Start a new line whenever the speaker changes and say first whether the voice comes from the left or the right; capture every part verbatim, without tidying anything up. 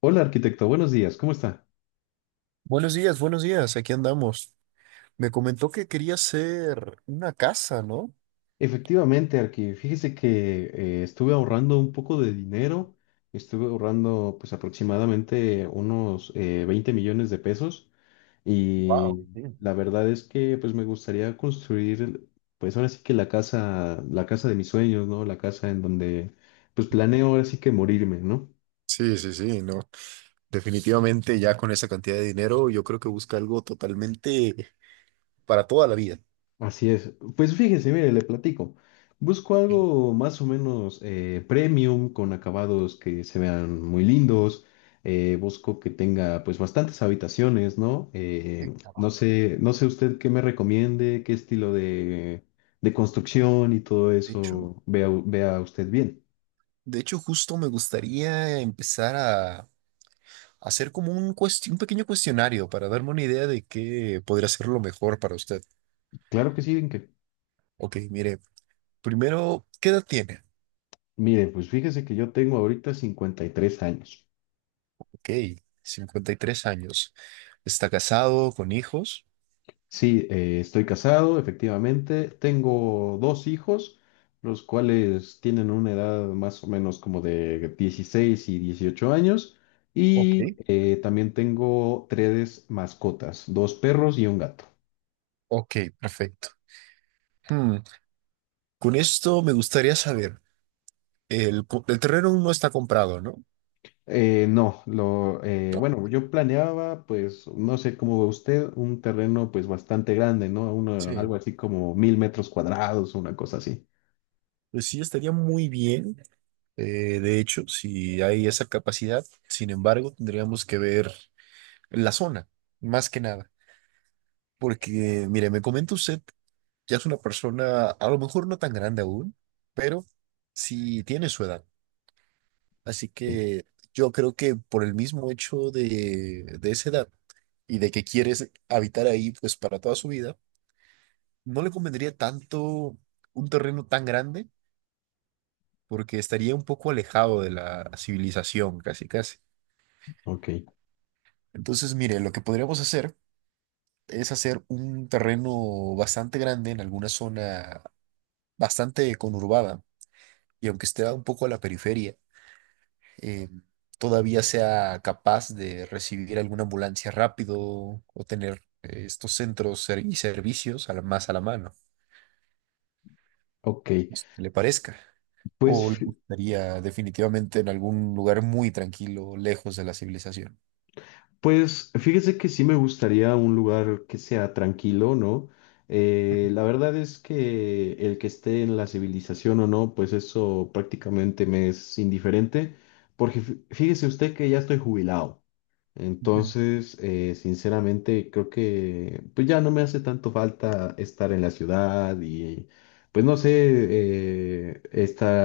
left: Hola arquitecto, buenos días, ¿cómo está?
right: Buenos días, buenos días, aquí andamos. Me comentó que quería hacer una casa, ¿no?
left: Efectivamente, Arqui, fíjese que eh, estuve ahorrando un poco de dinero, estuve ahorrando pues aproximadamente unos eh, veinte millones de pesos
right: Wow,
left: y
right: sí.
left: la verdad es que pues me gustaría construir pues ahora sí que la casa, la casa de mis sueños, ¿no? La casa en donde pues planeo ahora sí que morirme, ¿no?
right: Sí, sí, sí, no. Definitivamente ya con esa cantidad de dinero, yo creo que busca algo totalmente para toda la vida.
left: Así es. Pues fíjese, mire, le platico. Busco algo más o menos eh, premium, con acabados que se vean muy lindos. Eh, busco que tenga pues bastantes habitaciones, ¿no?
right: Sí,
left: Eh,
right: claro.
left: no sé, no sé usted qué me recomiende, qué estilo de, de construcción y todo
right: De hecho,
left: eso vea, vea usted bien.
right: de hecho, justo me gustaría empezar a hacer como un cuest- un pequeño cuestionario para darme una idea de qué podría ser lo mejor para usted.
left: Claro que sí, que,
right: Ok, mire, primero, ¿qué edad tiene?
left: mire, pues fíjese que yo tengo ahorita cincuenta y tres años.
right: Ok, cincuenta y tres años. ¿Está casado con hijos?
left: Sí, eh, estoy casado, efectivamente. Tengo dos hijos, los cuales tienen una edad más o menos como de dieciséis y dieciocho años.
right: Ok.
left: Y eh, también tengo tres mascotas, dos perros y un gato.
right: Ok, perfecto. Hmm. Con esto me gustaría saber, el, co- el terreno aún no está comprado, ¿no?
left: Eh, no, lo, eh,
right: No.
left: bueno, yo planeaba, pues, no sé cómo ve usted, un terreno pues bastante grande, ¿no? Uno-
right: Sí.
left: algo así como mil metros cuadrados, una cosa así.
right: Pues sí, estaría muy bien, eh, de hecho, si hay esa capacidad. Sin embargo, tendríamos que ver la zona, más que nada. Porque, mire, me comenta usted, ya es una persona, a lo mejor no tan grande aún, pero sí tiene su edad. Así
left: Sí.
right: que yo creo que por el mismo hecho de, de esa edad, y de que quieres habitar ahí pues para toda su vida, no le convendría tanto un terreno tan grande porque estaría un poco alejado de la civilización, casi casi.
left: Ok,
right: Entonces, mire, lo que podríamos hacer es hacer un terreno bastante grande en alguna zona bastante conurbada y aunque esté un poco a la periferia, eh, todavía sea capaz de recibir alguna ambulancia rápido o tener eh, estos centros ser- y servicios a la- más a la mano,
left: ok.
right: no sé qué le parezca. ¿O le
left: Pues
right: gustaría definitivamente en algún lugar muy tranquilo, lejos de la civilización?
left: Pues fíjese que sí me gustaría un lugar que sea tranquilo, ¿no? Eh, la verdad es que el que esté en la civilización o no, pues eso prácticamente me es indiferente, porque fí- fíjese usted que ya estoy jubilado,
right: Ujú,
left: entonces eh, sinceramente creo que pues ya no me hace tanto falta estar en la ciudad y pues no sé, eh,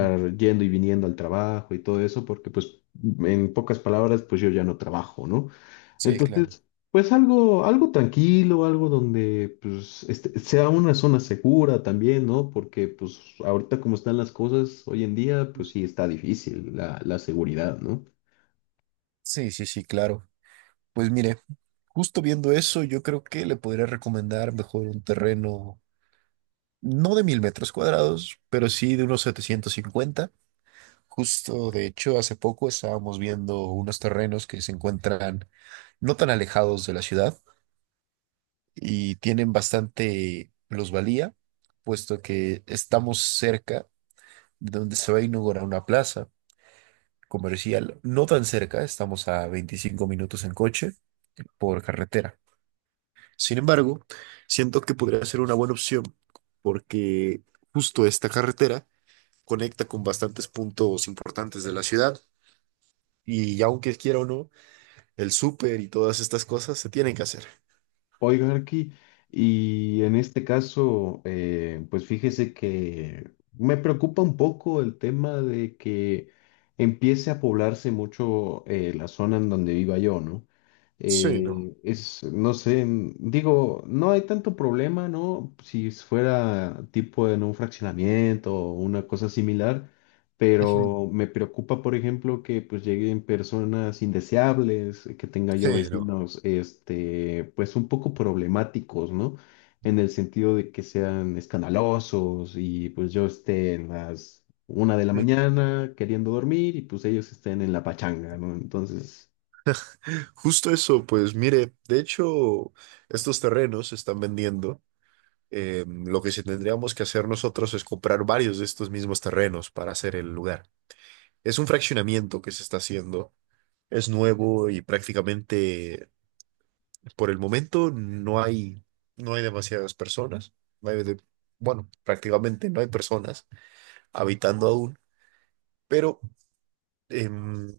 right: ujú.
left: yendo y viniendo al trabajo y todo eso, porque pues en pocas palabras pues yo ya no trabajo, ¿no?
right: Sí, claro.
left: Entonces, pues algo, algo tranquilo, algo donde pues este, sea una zona segura también, ¿no? Porque pues ahorita como están las cosas hoy en día, pues
right: Justo.
left: sí está difícil la, la seguridad, ¿no?
right: Sí, sí, sí, claro. Pues mire, justo viendo eso, yo creo que le podría recomendar mejor un terreno, no de mil metros cuadrados, pero sí de unos setecientos cincuenta. Justo, de hecho, hace poco estábamos viendo unos terrenos que se encuentran no tan alejados de la ciudad y tienen bastante plusvalía, puesto que estamos cerca de donde se va a inaugurar una plaza comercial no tan cerca, estamos a veinticinco minutos en coche por carretera. Sin embargo, siento que podría ser una buena opción porque justo esta carretera conecta con bastantes puntos importantes de la ciudad y aunque quiera o no, el súper y todas estas cosas se tienen que hacer.
left: Oiga, Arqui, y en este caso, eh, pues fíjese que me preocupa un poco el tema de que empiece a poblarse mucho eh, la zona en donde viva yo, ¿no?
right: Sí, no.
left: Eh, es, no sé, n- digo, no hay tanto problema, ¿no? Si fuera tipo en un fraccionamiento o una cosa similar,
right: Ujú.
left: pero me preocupa, por ejemplo, que pues lleguen personas indeseables, que tenga yo
right: Sí, no.
left: vecinos, este, pues un poco problemáticos, ¿no? En el sentido de que sean escandalosos y pues yo esté en las una de la
right: Sí.
left: mañana queriendo dormir y pues ellos estén en la pachanga, ¿no? Entonces,
right: Justo eso, pues mire, de hecho, estos terrenos se están vendiendo. Eh, lo que sí tendríamos que hacer nosotros es comprar varios de estos mismos terrenos para hacer el lugar. Es un fraccionamiento que se está haciendo. Es nuevo y prácticamente por el momento no hay, no hay demasiadas personas. No hay de- bueno, prácticamente no hay personas habitando aún, pero em,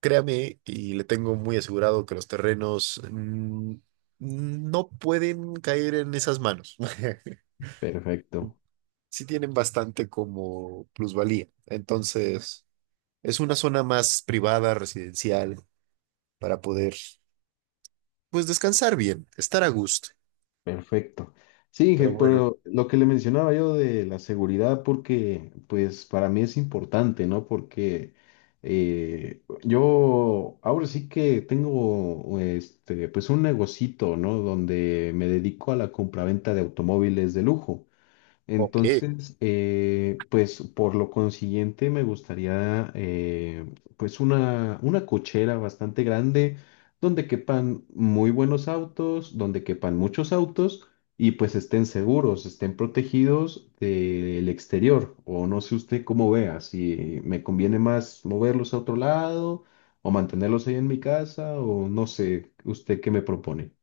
right: créame y le tengo muy asegurado que los terrenos mm, no pueden caer en esas manos.
left: perfecto.
right: Sí tienen bastante como plusvalía. Entonces, es una zona más privada, residencial, para poder, pues, descansar bien, estar a gusto.
left: Perfecto. Sí, Inge,
right: Pero bueno,
left: pero lo que le mencionaba yo de la seguridad, porque pues para mí es importante, ¿no? Porque eh, yo ahora sí que tengo este, pues un negocito, ¿no? Donde me dedico a la compraventa de automóviles de lujo.
right: ok,
left: Entonces, eh, pues por lo consiguiente me gustaría eh, pues una, una cochera bastante grande donde quepan muy buenos autos, donde quepan muchos autos y pues estén seguros, estén protegidos del exterior. O no sé usted cómo vea, si me conviene más moverlos a otro lado o mantenerlos ahí en mi casa o no sé, usted qué me propone.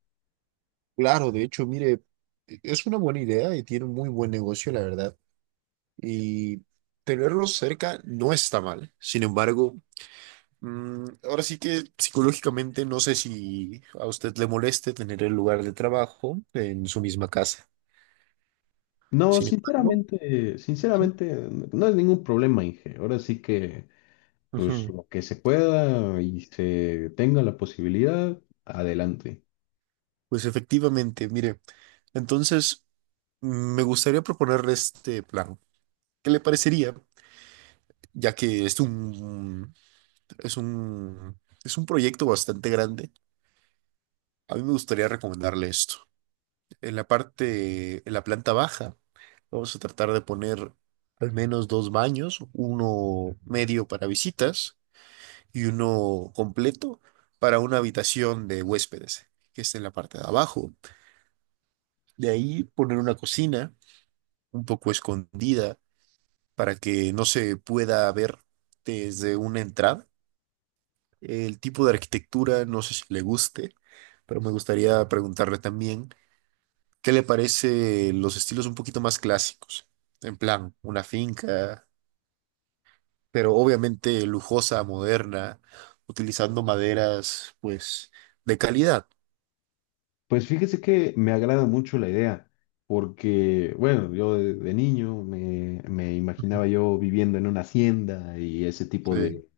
right: claro, de hecho, mire, es una buena idea y tiene un muy buen negocio, la verdad. Y tenerlo cerca no está mal. Sin embargo, mm, ahora sí que psicológicamente no sé si a usted le moleste tener el lugar de trabajo en su misma casa.
left: No,
right: Sin embargo,
left: sinceramente,
right: ujú,
left: sinceramente, no es ningún problema, Inge. Ahora sí que, pues
right: ujú.
left: lo que se pueda y se tenga la posibilidad, adelante.
right: Pues efectivamente, mire, entonces mm, me gustaría proponerle este plan. ¿Qué le parecería? Ya que es un, es un, es un proyecto bastante grande, a mí me gustaría recomendarle esto. En la parte, en la planta baja, vamos a tratar de poner al menos dos baños, uno medio para visitas y uno completo para una habitación de huéspedes, que está en la parte de abajo. De ahí poner una cocina un poco escondida para que no se pueda ver desde una entrada. El tipo de arquitectura, no sé si le guste, pero me gustaría preguntarle también, ¿qué le parece los estilos un poquito más clásicos? En plan, una finca, pero obviamente lujosa, moderna, utilizando maderas, pues, de calidad.
left: Pues fíjese que me agrada mucho la idea, porque, bueno, yo de, de niño me, me imaginaba yo viviendo en una hacienda y ese tipo
right: Sí.
left: de,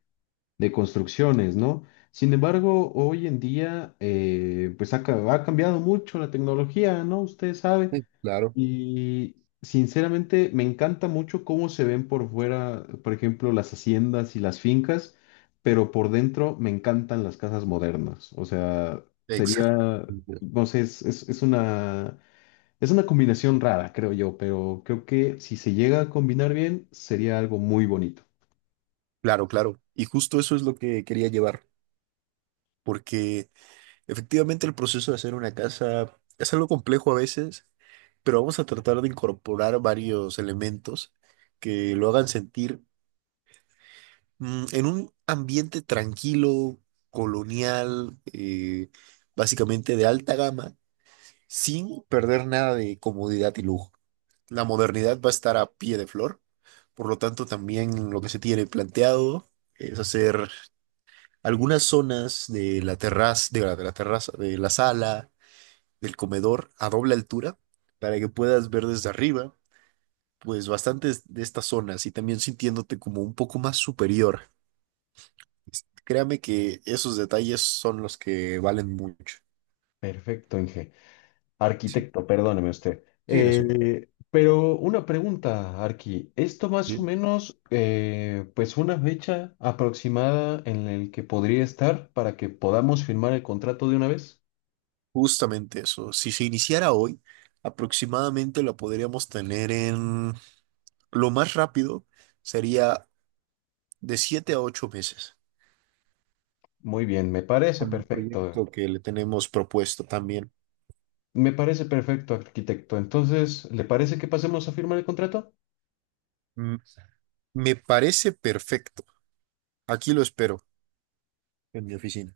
left: de construcciones, ¿no? Sin embargo, hoy en día, eh, pues ha, ca- ha cambiado mucho la tecnología, ¿no? Usted sabe.
right: Sí, claro.
left: Y sinceramente me encanta mucho cómo se ven por fuera, por ejemplo, las haciendas y las fincas, pero por dentro me encantan las casas modernas. O sea,
right: Exacto.
left: sería, no sé, es, es- es una, es una combinación rara, creo yo, pero creo que si se llega a combinar bien, sería algo muy bonito.
right: Claro, claro. Y justo eso es lo que quería llevar, porque efectivamente, el proceso de hacer una casa es algo complejo a veces, pero vamos a tratar de incorporar varios elementos que lo hagan sentir mm, en un ambiente tranquilo, colonial, eh, básicamente de alta gama, sin perder nada de comodidad y lujo. La modernidad va a estar a pie de flor, por lo tanto también lo que se tiene planteado es hacer algunas zonas de la terraza, de la de la terraza, de la sala del comedor a doble altura para que puedas ver desde arriba, pues bastantes de estas zonas y también sintiéndote como un poco más superior. Es- Créame que esos detalles son los que valen mucho.
left: Perfecto, Inge.
right: Sí.
left: Arquitecto, perdóneme usted.
right: Sí, no sé.
left: Eh, pero una pregunta, Arqui. Esto más o
right: Sí.
left: menos, eh, pues una fecha aproximada en el que podría estar para que podamos firmar el contrato de una vez.
right: Justamente eso. Si se iniciara hoy, aproximadamente lo podríamos tener en lo más rápido sería de siete a ocho meses
left: Muy bien, me parece
right: con el
left: perfecto.
right: proyecto que le tenemos propuesto también.
left: Me parece perfecto, arquitecto. Entonces, ¿le parece que pasemos a firmar el contrato?
right: Mm. Me parece perfecto. Aquí lo espero. En mi oficina.